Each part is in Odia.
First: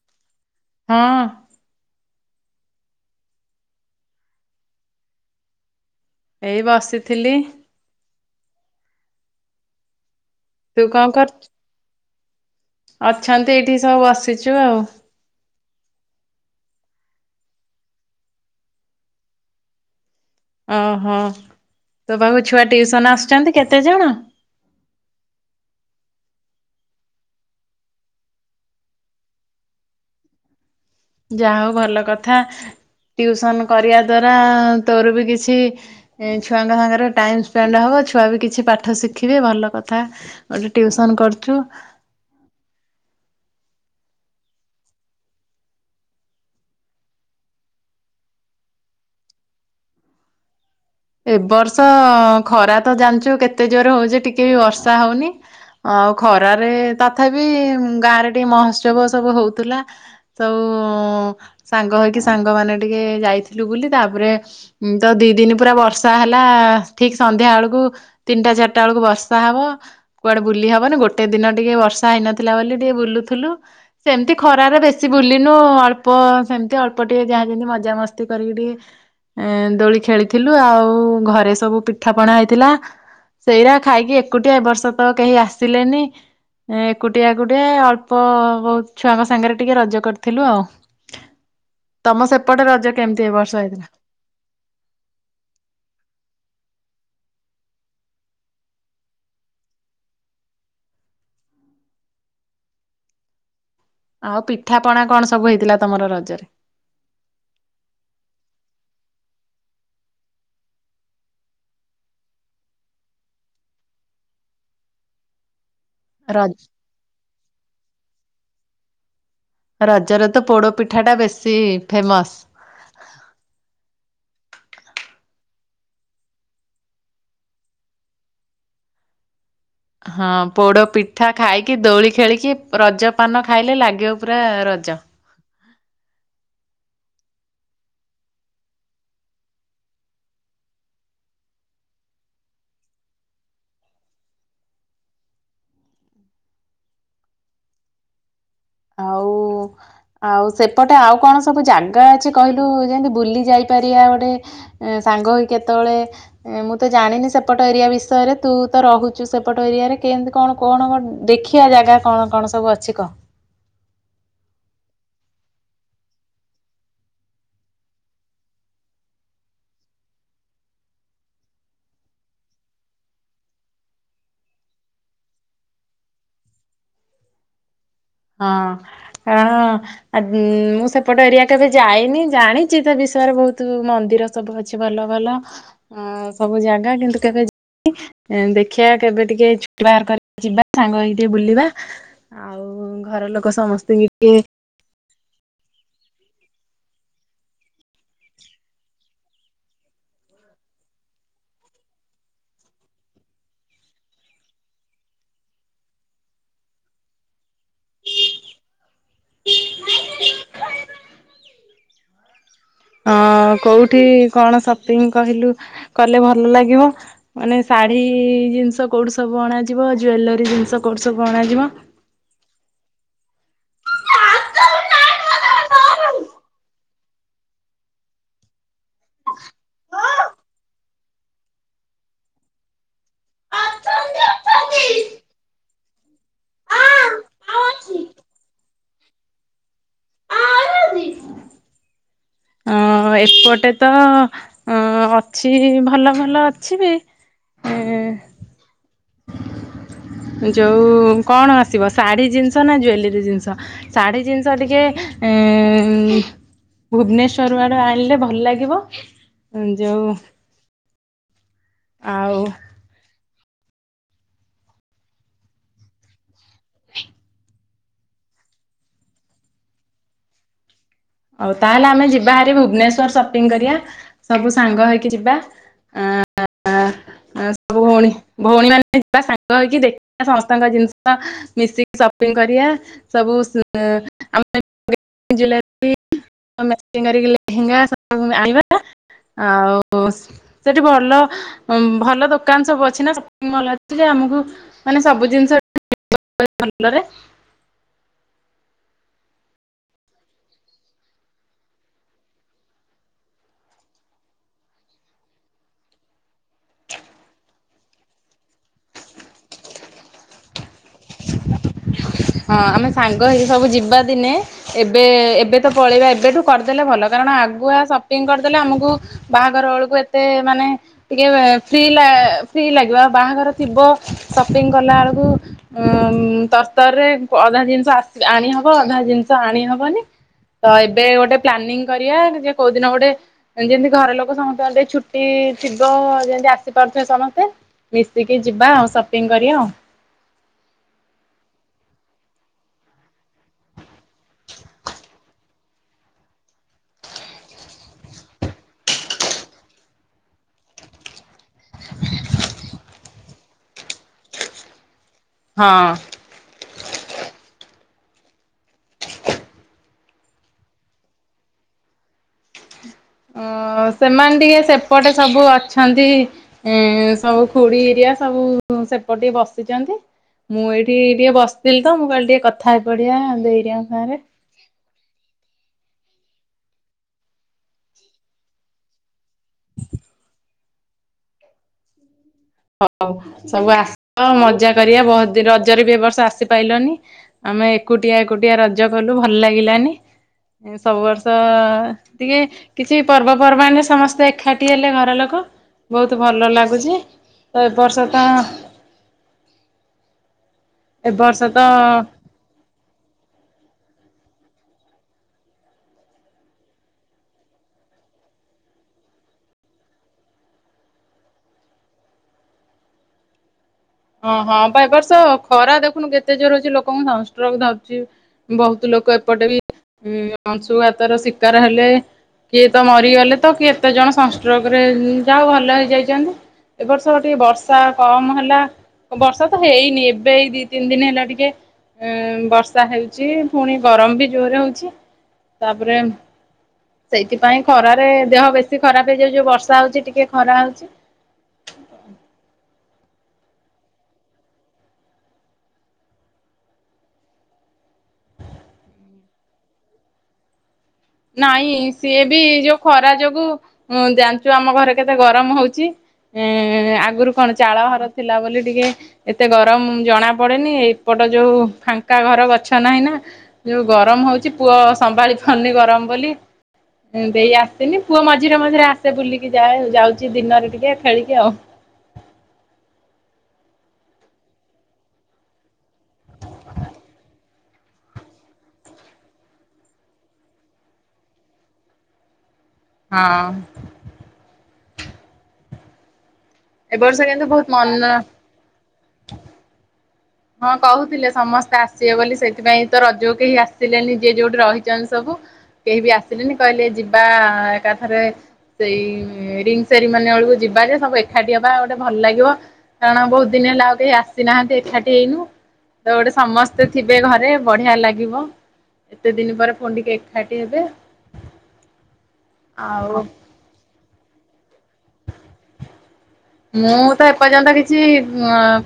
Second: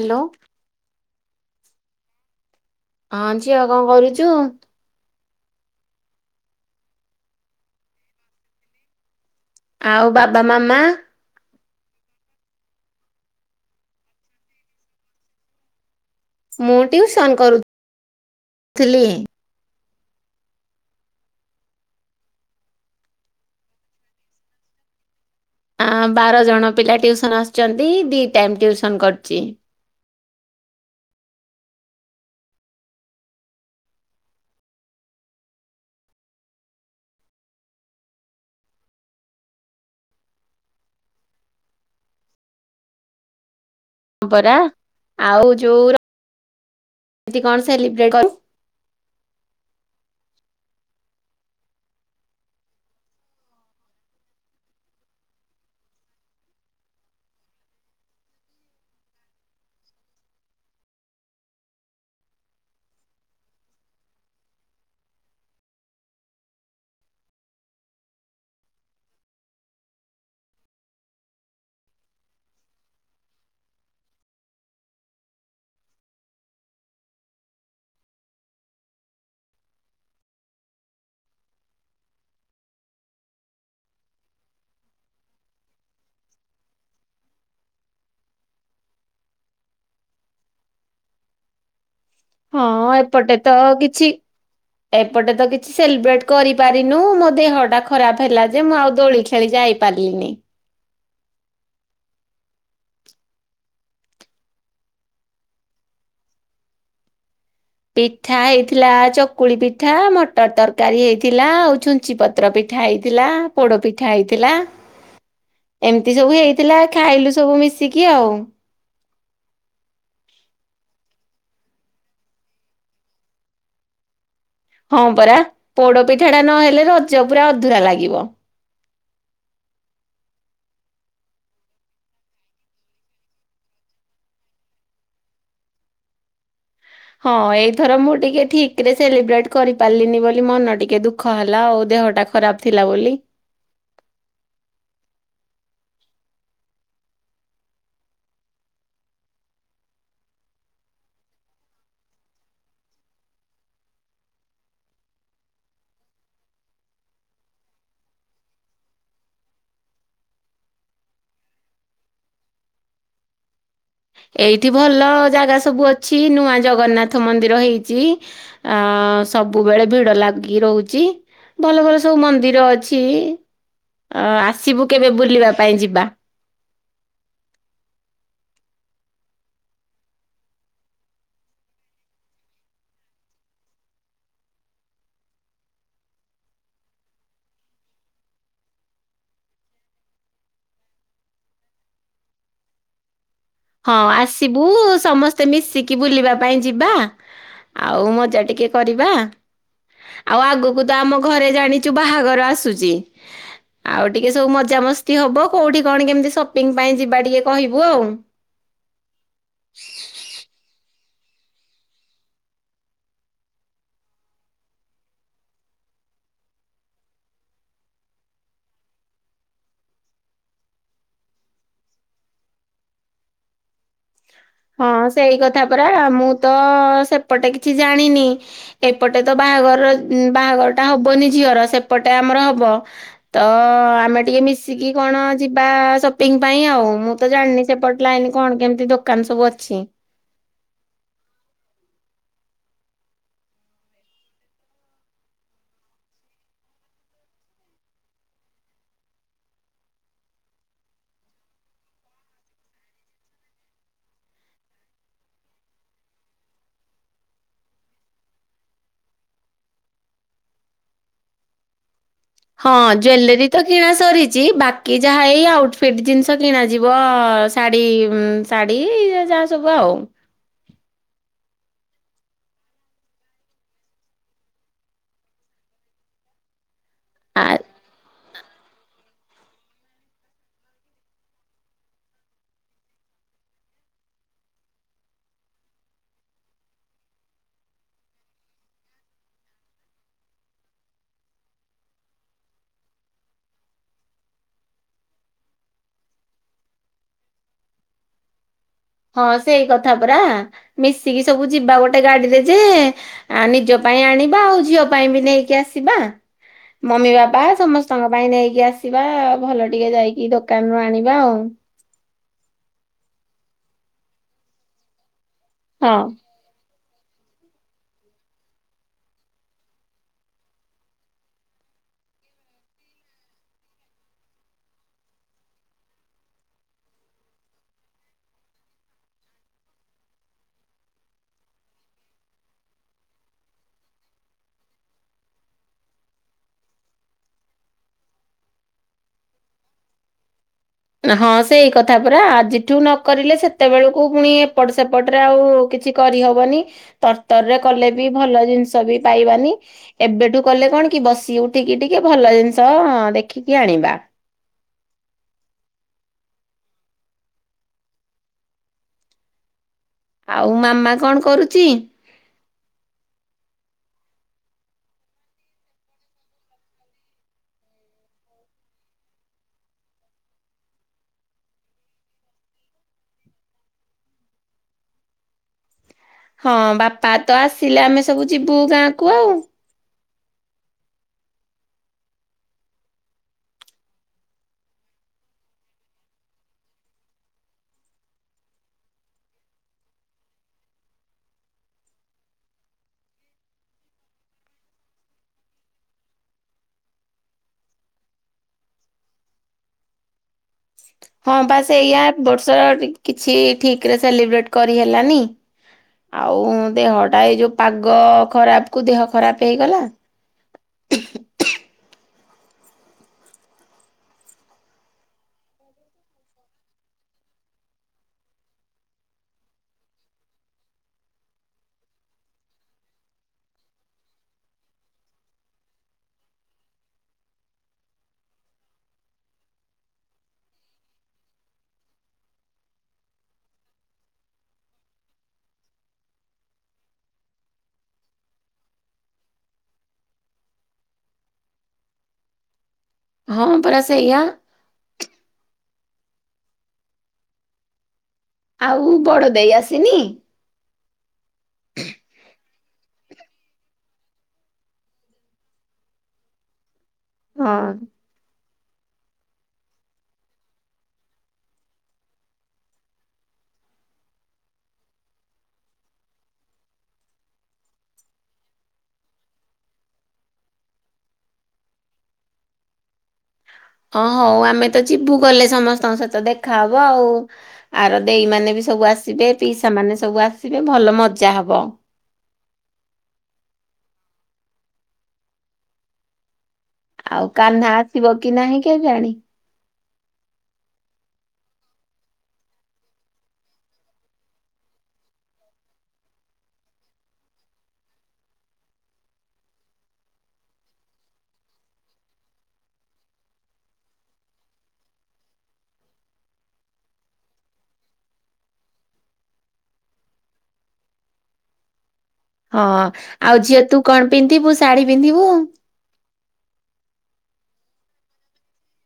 ହ୍ୟାଲୋ ହଁ। ହଁ ଝିଅ କଣ କରୁଛୁ? ଏଇ ବସିଥିଲି। ଆଉ ବାବା ମାମା ତୁ କଣ କରଛୁ? ଅଛନ୍ତି ଏଇଠି ସବୁ ବସିଛୁ ଆଉ। ମୁଁ ଟିଉସନ୍ କରୁଥିଲି। ଅହୋ ତ ପାଖକୁ ଛୁଆ ଟିଉସନ୍ ଆସୁଛନ୍ତି କେତେ ଜଣ? ଆ ବାରଜଣ ପିଲା ଟିଉସନ୍ ଆସୁଛନ୍ତି ଦି ଟାଇମ୍ ଟିଉସନ୍ କରୁଛି। ଯାହା ହଉ ଭଲ କଥା ଟ୍ୟୁଉସନ୍ କରିବା ଦ୍ଵାରା ତୋର ବି କିଛି ଏ ଛୁଆଙ୍କ ସାଙ୍ଗରେ ଟାଇମ୍ ସ୍ପେଣ୍ଡ ହେବ ଛୁଆ ବି କିଛି ପାଠ ଶିଖିବେ ଭଲ କଥା। ଟିଉସନ୍ କରୁଛୁ। ମ୍ପରା ଆଉ ଯୋଉ କଣିବଟ [inaudible] ଏ ବର୍ଷ ଖରା ତ ଜାଣିଛୁ କେତେ ଜୋର ହଉଚି ଟିକେ ବି ବର୍ଷା ହଉନି। ଆଉ ଖରାରେ ତଥାପି ଗାଁରେ ଟିକେ ମହୋତ୍ସବ ସବୁ ହଉଥିଲା। ସବୁ ସାଙ୍ଗ ହେଇକି ସାଙ୍ଗମାନେ ଟିକେ ଯାଇଥିଲୁ ବୁଲି ତାପରେ ହୁଁ ତ ଦି ଦିନ ପୁରା ବର୍ଷା ହେଲା ଠିକ୍ ସନ୍ଧ୍ୟା ବେଳକୁ ତିନିଟା ଚାରିଟା ବେଳକୁ ବର୍ଷା ହବ। କୁଆଡ଼େ ବୁଲି ହବନି ଗୋଟେ ଦିନ ଟିକେ ବର୍ଷା ହେଇନଥିଲା ବୋଲି ଟିକେ ବୁଲୁଥିଲୁ। ସେମିତି ଖରାରେ ବେଶୀ ବୁଲିନୁ ଅଳ୍ପ ସେମତି ଅଳ୍ପ ଟିକେ ଯାହା ଯେମିତି ମଜାମସ୍ତି କରିକି ଟିକେ ଦୋଳି ଖେଳିଥିଲୁ ଆଉ ଘରେ ସବୁ ପିଠା ପଣା ହେଇଥିଲା। ସେଇଟା ଖାଇକି ଏକୁଟିଆ ଏ ବର୍ଷ ତ କେହି ଆସିଲେନି। ମୁଁ ଏକୁଟିଆ ଏକୁଟିଏ ଅଳ୍ପ ବହୁତ୍ ଛୁଆଙ୍କ ସାଙ୍ଗରେ ଟିକେ ରଜ କରିଥିଲୁ ଆଉ। ତମ ସେପଟେ ରଜ ହଁ କେମିତି ଏ ଏପଟେ ବର୍ଷ ତ ହେଇଥିଲା? କିଛି ଏପଟେ ତ କିଛି ସେଲିବ୍ରେଟ୍ କରିପାରିନୁ ମୋ ଦେହଟା ଖରାପ ହେଲା ଯେ ମୁଁ ଆଉ ଦୋଳି ଖେଳି ଯାଇି ପାରିଲିନି। ଆଉ ପିଠାପଣା କଣ ସବୁ ହେଇଥିଲା ତମର ରଜରେ? ପିଠା ହେଇଥିଲା ଚକୁଳି ପିଠା ମଟର ତରକାରୀ ହେଇଥିଲା ଆଉ ଛୁଞ୍ଚି ପ ପତ୍ର ପିଠା ହେଇଥିଲା ପୋଡ଼ ପିଠା ହେଇଥିଲା। ଏମିତି ସବୁ ର ହେଇଥିଲା ଖାଇଲୁ ସବୁ ମିଶିକି ଆଉ। ରଜରେତ ପୋଡ଼ ପିଠାଟା ବେଶୀ ଫେମସ୍। ହଁ ପରା ପୋଡ଼ ପିଠା ଟା ନହେଲେ ରଜ ପୁରା ଅଧୁରା ଲାଗିବ। ହଁ ପୋଡ଼ ପିଠା ଖାଇକି ଦୋଳି ଖେଳିକି ରଜ ପାନ ଖାଇଲେ ଲାଗିବ ପୁରା ରଜ। ହଁ ଏଇଥର ମୁଁ ଟିକେ ଠିକ୍ ରେ ସେଲିବ୍ରେଟ୍ କରିପାରିଲିନି ବୋଲି ମନ ଟିକେ ଦୁଃଖ ହେଲା ଆଉ ଦେହଟା। ଖରାପ୍ ଥିଲା ବୋଲି। ଆଉ [inaudible] ଆଉ ସେପଟେ ଆଉ କଣ ସବୁ ଜାଗା ଅଛି କହିଲୁ ଯେମିତି ବୁଲି ଯାଇପାରିବା ଗୋଟେ ଏଁ ସାଙ୍ଗ ହେଇ କେତବେଳେ ମୁଁ ତ ଜାଣିନି ସେପଟ ଏରିଆ ବିଷୟରେ ତୁ ତ ରହୁଛୁ ସେପଟ ଏରିଆରେ କେମତି କଣ କଣ କଣ। ଦେଖିବା ଜାଗା କଣ କଣ ସବୁ ଅଛି କହ। ଏଇଠି ଭଲ ଜାଗା ସବୁ ଅଛି ନୂଆ ଜଗନ୍ନାଥ ମନ୍ଦିର ହେଇଛି। ଆଁ ସବୁବେଳେ ଭିଡ଼ ଲାଗିକି ରହୁଛି। ଭଲ ଭଲ ସବୁ ମନ୍ଦିର ଅଛି ଅ ଆସିବୁ କେବେ ବୁଲିବା ପାଇଁ ଯିବା। ହଁ କାରଣ ଆଜି ମୁଁ ସେପଟ ଏରିଆ କେବେ ଯାଇନି ଜାଣିଛି ତା ବିଷୟରେ ବହୁତ ମନ୍ଦିର ସବୁ ଅଛି ଭଲ ଭଲ ଅ ସବୁ ଜାଗା କିନ୍ତୁ କେବେ ଯା ଉଁ ଦେଖିବା କେବେ ଟିକେ ଛୁଟି ବାହାର କରି ଯିବା ସାଙ୍ଗ ହେଇ ଟିକେ ବୁଲିବା ଆଉ ଘର ଲୋକ ସ ହଁ ଆସିବୁ ସମ ସ୍ତେ ମିଶିକି ବୁଲିବା ପାଇଁ ଯିବା ଆଉ ମଜା ଟିକେ କରିବା। ଆଉ ଆଗୁକୁ ତ ଆମ ଘରେ ଜାଣିଛୁ ବାହାଘର ଆସୁଚି ଆଉ ଟିକେ ସବୁ ମଜାମସ୍ତି ହବ କୋଉଠି କଣ କେମିତି ସପିଙ୍ଗ୍ ପାଇଁ ଯିବା ଟିକେ କହିବୁ ଆଉ। [inaudible] [inaudible] ହଁ କୋଉଠି କଣ ସପିଙ୍ଗ କହିଲୁ କଲେ ଭଲ ଲାଗିବ? ମାନେ ଶାଢୀ ଜିନିଷ କୋଉଠୁ ସବୁ ଅଣାଯିବ ଜୁଏଲରୀ ଜିନିଷ କୋଉଠୁ ସବୁ ଅଣାଯିବ? ହଁ ସେଇ କଥା ପରା ମୁଁ ତ ସେପଟେ କିଛି ଜାଣିନି। ଏପଟେ ତ ବାହାଘର ବାହାଘର ଟା ହବନି ଝିଅର ସେପଟେ ଆମର ହବ। ତ ଆମେ ଟିକେ ମିଶିକି କଣ ଯିବା ସପିଙ୍ଗ୍ ପାଇଁ ଆଉ ମୁଁ ମୁଁ ତ ଜାଣିନି ସେପଟ ଲାଇନ୍ କଣ କେମିତି ଦୋକାନ ସବୁ ଅଛି। ହଁ ଏପଟେ ତ ଅ ଅଛି ଭଲ ଭଲ ଅଛି ବି। ହୁଁ। [inaudible] ଯୋଉ କଣ ଆସିବ ଶାଢ଼ୀ ଜିନିଷ ନା ଜୁଏଲରୀ ଜିନିଷ? ଶାଢୀ ଜିନିଷ ଟିକେ ଉଁ ଭୁବନେଶ୍ଵର ଆଡୁ ଆଣିଲେ ଭଲ ଲାଗିବ ଯୋଉ ଆଉ? ହଁ ଜୁଏଲେରୀ ତ କିଣା ସରିଛି ବାକି ଯାହା ଏଇ ଆଉଟଫିଟ୍ ଜିନିଷ କିଣାଯିବ ସ ଶାଢ଼ୀ ଉଁ ଶାଢ଼ୀ ଯାହା ସବୁ ଆଉ। ଅଉ ତାହେଲେ ଆମେ ଯିବାହାରି ଭୁବନେଶ୍ଵର ସପିଙ୍ଗ୍ କରିବା ସବୁ ସାଙ୍ଗ ହେଇକି ଯିବା ଅଁ ଆ, ଅଁ ସବୁ ଭଉଣୀ ଭଉଣୀ ମାନେ ଯିବା ସାଙ୍ଗ ହେଇକି ଦେଖିବା ସମସ୍ତଙ୍କ ଜିନିଷ ମିଶିକି ସପିଙ୍ଗ୍ କରିବା। ସବୁ [unintelligible] ମ୍ୟାଚିଙ୍ଗ କରିକି ଲେହେଙ୍ଗା ସବୁ ଆଣିବା ଆଉ ସି ସେଠି ଭଲ ଭଲ ଦୋକାନ ସବୁ ଅଛି ନା ସପିଙ୍ଗ ମଲ୍ ଅଛି ସେ ଆମକୁ ମାନେ ସବୁ ଜିନିଷ [unintelligible] ଭଲରେ। ହଁ ସେଇ କଥା ପରା ମିଶିକି ସବୁ ଯିବା ଗୋଟେ ଗାଡିରେ ଯେ ଆ ନିଜ ପାଇଁ ଆଣିବା ଆଉ ଝିଅ ପାଇଁ ବି ନେଇକି ଆସିବା। ମମି ବାବା ସମସ୍ତଙ୍କ ପାଇଁ ନେଇକି ଆସିବା ଭଲ ଟିକେ ଯାଇକି ଦୋକାନ ରୁ ଆଣି ବା ଆଉ। ହଁ ଆମେ ସାଙ୍ଗ ହେଇକି ସବୁ ଯିବା ଦିନେ ଏବେ ଏବେ ତ ହଁ ପଳେଇବା ଏବେଠୁ କରିଦେଲେ ଭଲ କାରଣ ଆଗୁଆ ସପିଙ୍ଗ କରିଦେଲେ ଆମକୁ ବାହାଘର ବେଳକୁ ଏତେ ମାନେ ଟିକେ ଫ୍ରି ଲା ଫ୍ରିଲାଗିବ ଆଉ ବାହାଘର ଥିବ ସପିଙ୍ଗ କଲା ବେଳକୁ ଉଁ ତରତର ରେ ପ ଅଧା ଜିନିଷ ଆସି ଆଣି ହବ ଅଧା ଜିନିଷ ଆଣି ହବନି। ତ ଏବେ ଗୋଟେ ପ୍ଲାନିଂ କରିବା ଯେ କୋଉଦିନ ଗୋଟେ ଯେମିତି ଘର ଲୋକ ସମସ୍ତଙ୍କର ଛୁଟି ଥିବ ଯେମିତି ଆସି ପାରୁଥିବେ ସମସ୍ତେ। ମିଶିକି ଯିବା ଆଉ ସପିଙ୍ଗ କରିବା ଆଉ। ହଁ ସେଇ କଥା ପରା ଆଜିଠୁ ନକରିଲେ ସେତେବେଳକୁ ପୁଣି ଏପଟ ସେପଟରେ ଆଉ କିଛି କରିହବନି ତରତର ରେ କଲେ ବି ଭଲ ଜିନିଷ ବି ପାଇବାନି। ଏବେଠୁ କଲେ କଣ କି ବସି ଉଠିକି ଟିକେ ଭଲ ଜିନିଷ ଦେଖିକି ଆଣିବା। ହଁ। ଆଉ ମାମା କଣ କରୁଚି? ଓ ସେମାନେ ଟିକେ ସେପଟେ ସବୁ ଅଛନ୍ତି। ଏଁ ସବୁ ଖୁଡି ଏରିଆ ସବୁ ସେପଟେ ଟିକେ ବସିଛନ୍ତି। ମୁଁ ଏଇଠି ଟିକେ ବସିଥିଲି ତ ମୁଁ କାଲି ଟିକେ କଥା ହେଇ ପଡିଆ ଦେଇ ହେରିଆଙ୍କ ସାଙ୍ଗ ରେ। ହଁ ବାପା ତ ଆସିଲେ ଆମେ ସବୁ ଯିବୁ ଗାଁ କୁ ଆଉ। ହଉ ସବୁ ଆସ ମଜା କରିବା ବହୁତ ଦିନ ରଜରେ ବି ଏବ ବର୍ଷ ଆସିପାଇଲନି। ଆମେ ଏକୁଟିଆ ଏକୁଟିଆ ରଜ କଲୁ ଭଲ ଲାଗିଲାନି। ସବୁ ବର୍ଷ ଟିକେ କିଛି ପର୍ବପର୍ବାଣିରେ ସମସ୍ତେ ଏକାଠି ହେଲେ ଘର ଲୋକ ବହୁତ ଭଲ ଲାଗୁଛି। ତ ଏ ବର୍ଷ ଟା ଏ ହଁ ବର୍ଷ ବା ତ ସେଇଆ ଏ ବର୍ଷ କିଛି ଠିକ ରେ ସେଲିବ୍ରେଟ କରିହେଲାନି। ଆଉ ଦେହଟା ଏଇ ଯୋଉ ପାଗ ଖରାପ କୁ ଦେହ ଖରାପ ହେଇଗଲା। [unintelligible] ହଁ ହଁ ବା ଏ ବର୍ଷ ଖରା ଦେଖୁନୁ କେତେ ଜୋର ଅଛି ଲୋକଙ୍କୁ ସଂଷ୍ଟ୍ରୋକ ଧରୁଛି। ବହୁତ ଲୋକ ଏପଟେ ବି ଅଂଶୁଘାତାର ଶିକାର ହେଲେ। କିଏ ତ ମରିଗଲେ ତ କେତେ ଜଣ ସଂଷ୍ଟ୍ରୋକରେ ଯାହଉ ଭଲ ହେଇଯାଇଛନ୍ତି। ଏବ ବର୍ଷ ଟିକେ ବର୍ଷା କମ ହେଲା। ବର୍ଷା ତ ହେଇନି ଏବେ ଏଇ ଦି ତିନି ଦିନ ହେଲା ଟିକେ ଉଁ ବର୍ଷା ହେଉଛି ପୁଣି ଗରମ ବି ଜୋରେ ହଉଛି ତାପରେ ସେଇଥିପାଇଁ ଖରାରେ ଦେହ ବେଶୀ ଖରାପ ହେଇଯାଉଚି ଯୋଉ ବର୍ଷା ହଉଛି ଟିକେ ଖରା ହଉଛି। ହଁ ପରା ସେଇଆ। ଆଉ ବଡ ଦେଇ ଆସିନି? ନାଇଁ ସିଏ ବି ଯୋଉ ଖରା ଯୋଗୁ ଜାଣିଛୁ ଆମ ଘରେ କେତେ ଗରମ ହଉଛି। ଉଁ ଆଗରୁ କଣ ହଁ ଚାଳ ଘର ଥିଲା ବୋଲି ଟିକେ ଏତେ ଗରମ ଜଣା ପଡେନି ଏପଟ ଯୋଉ ଫାଙ୍କା ଘର ଗଛ ନାହିଁ ନା। ଯୋଉ ଗରମ ହଉଛି ପୁଅ ସମ୍ଭାଳି ପାରୁନି ଗରମ ବୋଲି ଦେଇ ଆସିନି ପୁଅ ମଝିରେ ମଝିରେ ଆସେ ବୁଲିକି ଯାଏ ଯାଉଛି ଦିନରେ ଟିକେ ଖେଳିକି ଆଉ। ହଁ ହଉ ଆମେ ତ ଯିବୁ ଗଲେ ସମସ୍ତଙ୍କ ସହିତ ଦେଖାହବ ଆଉ। ଆର ଦେଇ ମାନେ ବି ସବୁ ଆସିବେ ପିଇସା ମାନେ ସବୁ ଆସିବେ ଭଲ ମଜା ହବ। ହଁ। ଏ ବର୍ଷ ଆଉ କିନ୍ତୁ ବହୁତ କାହ୍ନା ଆସିବ ମନ କି ନାହିଁ କେଜାଣି। ହଁ କହୁଥିଲେ ସମସ୍ତେ ଆସିବେ ବୋଲି ସେଇଥିପାଇଁ ତ ରଜ କେହି ଆସିଲେନି ଯିଏ ଯୋଉଠି ରହିଛନ୍ତି ସବୁ। କେହି ବି ଆସିଲେନି କହିଲେ ଯିବା ଏକାଥରେ ସେଇ ରିଙ୍ଗ ସେରିମନି ବେଳକୁ ଯିବା ଯେ ସବୁ ଏକାଠି ହବା ଗୋଟେ ଭଲ ଲାଗିବ। କାରଣ ବହୁତ ଦିନ ହେଲା ଆଉ କେହି ଆସିନାହାନ୍ତି ଏକାଠି ହେଇନୁ ତ ଗୋଟେ ସମସ୍ତେ ଥିବେ ଘରେ ବଢିଆ ଲାଗିବ। ଏତେ ଦିନ ପରେ ଫୁଣି ଟିକେ ଏକାଠି ହେବେ ହଁ ଆଉ ଝିଅ ତୁ କଣ ପିନ୍ଧିବୁ ଶାଢୀ ପିନ୍ଧିବୁ। ମୁଁ ତ ଏପର୍ଯ୍ୟନ୍ତ କିଛି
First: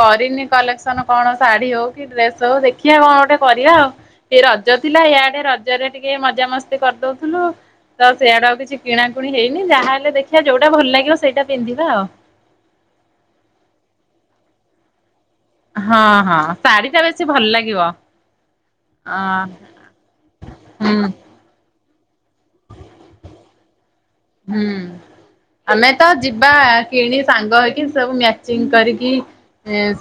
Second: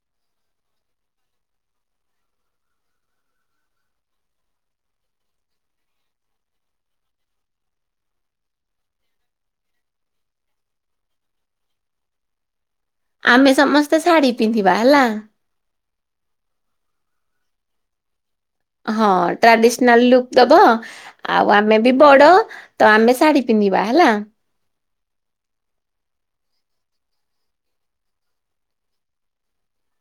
କରିନି କଲେକ୍ସନ କଣ ଶାଢୀ ହଉ କି ଡ୍ରେସ ହଉ ଦେଖିଆ କଣ ଗୋଟେ କରିବା ଆଉ। ସେ ରଜ ଥିଲା ଇଆଡେ ରଜରେ ଟିକେ ମଜା ମସ୍ତି କରିଦଉଥିଲୁ। ତ ସିଆଡେ ଆଉ କିଛି କିଣାକୁଣି ହେଇନି ଯାହାହେଲେ ଦେଖିବା ଯୋଉଟା ଭଲ ଲାଗିବ ସେଇଟା ପିନ୍ଧିବା ଆଉ। ଆମେ ସମସ୍ତେ ଶାଢ଼ୀ ପିନ୍ଧିବା ହେଲା। ହଁ ହଁ ଶାଢୀ ଟା ବେଶୀ ଭଲ ଲାଗିବ। ହଁ ଅ ଟ୍ରାଡିସନାଲ ଲୁକ୍ ଦବ ହୁଁ ଆଉ ଆମେ ବି ବଡ ତ ଆମେ ଶାଢ଼ୀ ପିନ୍ଧିବା ହେଲା ହୁଁ ଆମେ ତ ଯିବା କିଣି ସାଙ୍ଗ ହେଇକି ସବୁ ମ୍ୟାଚିଂ କରିକି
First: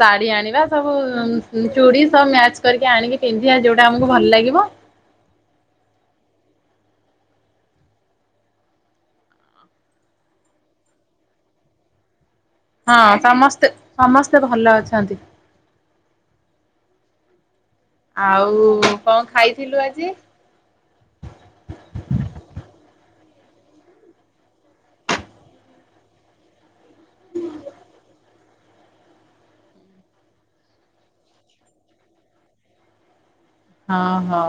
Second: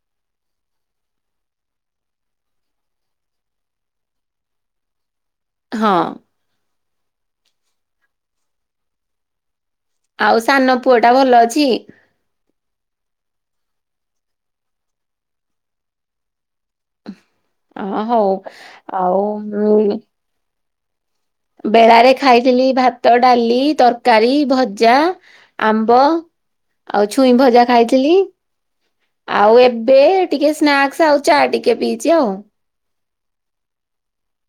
ଶାଢୀ ଆଣିବା ସବୁ ଚୁଡ଼ି ସବୁ ମ୍ୟାଚ କରିକି ଆଣିକି ପିନ୍ଧିବା ଯୋଉଟା ଆମକୁ ଭଲ ଲାଗିବ। ହଁ। ଆଉ ସାନ ପୁଅ ଟା ଭଲ ଅଛି? ହଁ ସମସ୍ତେ ସମସ୍ତେ ଭଲ ଅଛନ୍ତି। ଅ ହଉ ଆଉ କଣ ଆଉ ଖାଇଥିଲୁ ଆଜି? ବେଳାରେ ଖାଇଥିଲି ଭାତ, ଡାଲି, ତରକାରୀ, ଭଜା ଆମ୍ବ ଆଉ ଛୁଇଁ ଭଜା ଖାଇଥିଲି। ଆଉ ଏବେ ଟିକେ ସ୍ନାକ୍ସ ଆଉ ଚା ଟିକେ ପିଇଛି ଆଉ। ହଁ ହଁ।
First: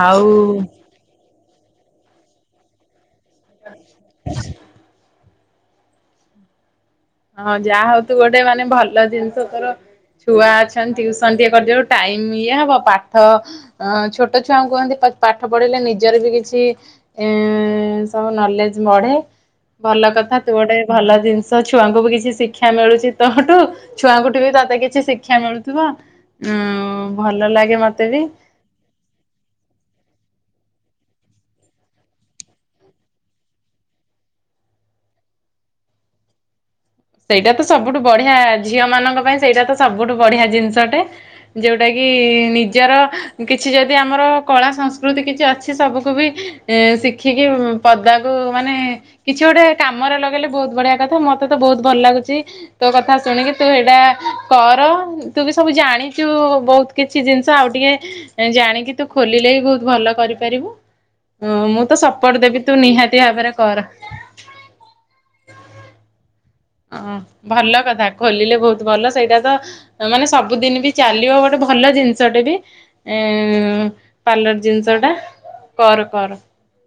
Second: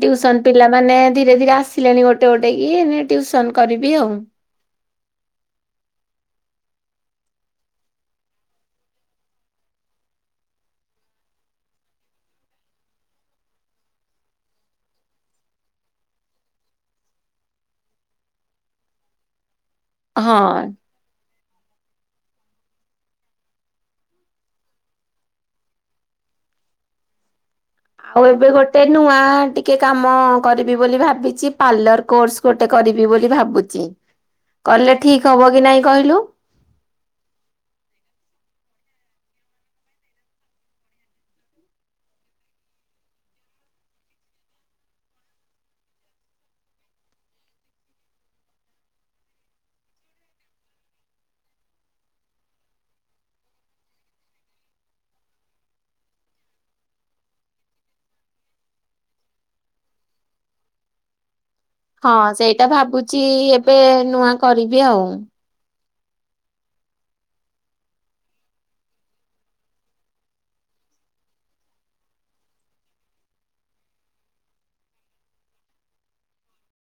ଆଉ ପିଲାମାନେ ଧୀରେ ଧୀରେ ଆସିଲେଣି ଗୋଟେ ଗୋଟେ ହେଇକି ଟ୍ୟଉସନ କରିବି ଆଉ। ହଁ ଯାହା ହଉ ତୁ ଗୋଟେ ମାନେ ଭଲ ଜିନିଷ ତୋର ଛୁଆ ଅଛନ୍ତି ଟିଉସନ ଟିକେ କରିଦେବାରୁ ଟାଇମ ଇଏ ହବ ପାଠ ଅ ଛୋଟ ଛୁଆଙ୍କୁ କୁହନ୍ତି ପା-ପାଠ ପଢିଲେ ନିଜର ବି କିଛି ଏ ସବୁ ନଲେଜ ବଢେ ଭଲ କଥା ହଁ। ତୁ ଗୋଟେ ଭଲ ଜିନିଷ ଛୁଆଙ୍କୁ ବି କିଛି ଶିକ୍ଷା ମିଳୁଛି ତୋଠୁ ଛୁଆଙ୍କୁଠୁ ବି ତତେ କିଛି ଶିକ୍ଷା ମିଳୁଥିବ। ଉଁ ଭଲ ଲାଗେ ମ ଆଉ ଏବେ ଗୋ ଟେ ନୂଆ ଟିକେ କାମ କରିବି ବୋଲି ଭାବିଛି ପାର୍ଲର କୋର୍ସ ଗୋଟେ କରିବି ବୋଲି ଭାବୁ ଚି କଲେ ଠିକ ହବ କି ନାଇଁ କହିଲୁ? ସେଇଟା ତ ସବୁଠୁ ବଢିଆ ଝିଅ ମାନଙ୍କ ପାଇଁ ସେଇଟା ତ ସବୁଠୁ ବଢିଆ ଜିନିଷଟେ। ଯୋଉଟା କିି ନିଜର କିଛି ଯଦି ଆମର କଳା ସଂସ୍କୃତି କିଛି ଅଛି ସବୁକୁ ବି ଏ ଶିଖିକି ପଦାକୁ ମାନେ କିଛି ଗୋଟେ କାମରେ ଲଗେଇଲେ ବହୁତ ବଢିଆ କଥା ମତେ ତ ବହୁତ ଭଲ ଲାଗୁଛି। ତୋ କଥା ଶୁଣିକି ତୁ ଏଇଟା କର ତୁ ବି ସବୁ ଜାଣିଛୁ ବହୁତ କିଛି ଜିନିଷ ଆଉ ଟିକେ ଜାଣିକି ତୁ ଖୋଲିଲେ ବି ବହୁତ ଭଲ କରିପାରିବୁ ମୁଁ ତ ହଁ ସପୋର୍ଟ ଦେବି ସେଇଟା ତୁ ଭାବୁଚି ନିହାତି ଭାବେରେ ଏବେ କର। ନୂଆ କରିବି ଆଉ। ହଁ ଭଲ କଥା ଖୋଲିଲେ ବହୁତ ଭଲ ସେଇଟା ତ ମାନେ ସବୁଦିନ ବି ଚାଲିବ ଗୋଟେ ଭଲ ଜିନିଷଟେ ବି। ଏ ପାର୍ଲର ଜିନିଷଟା କର କର।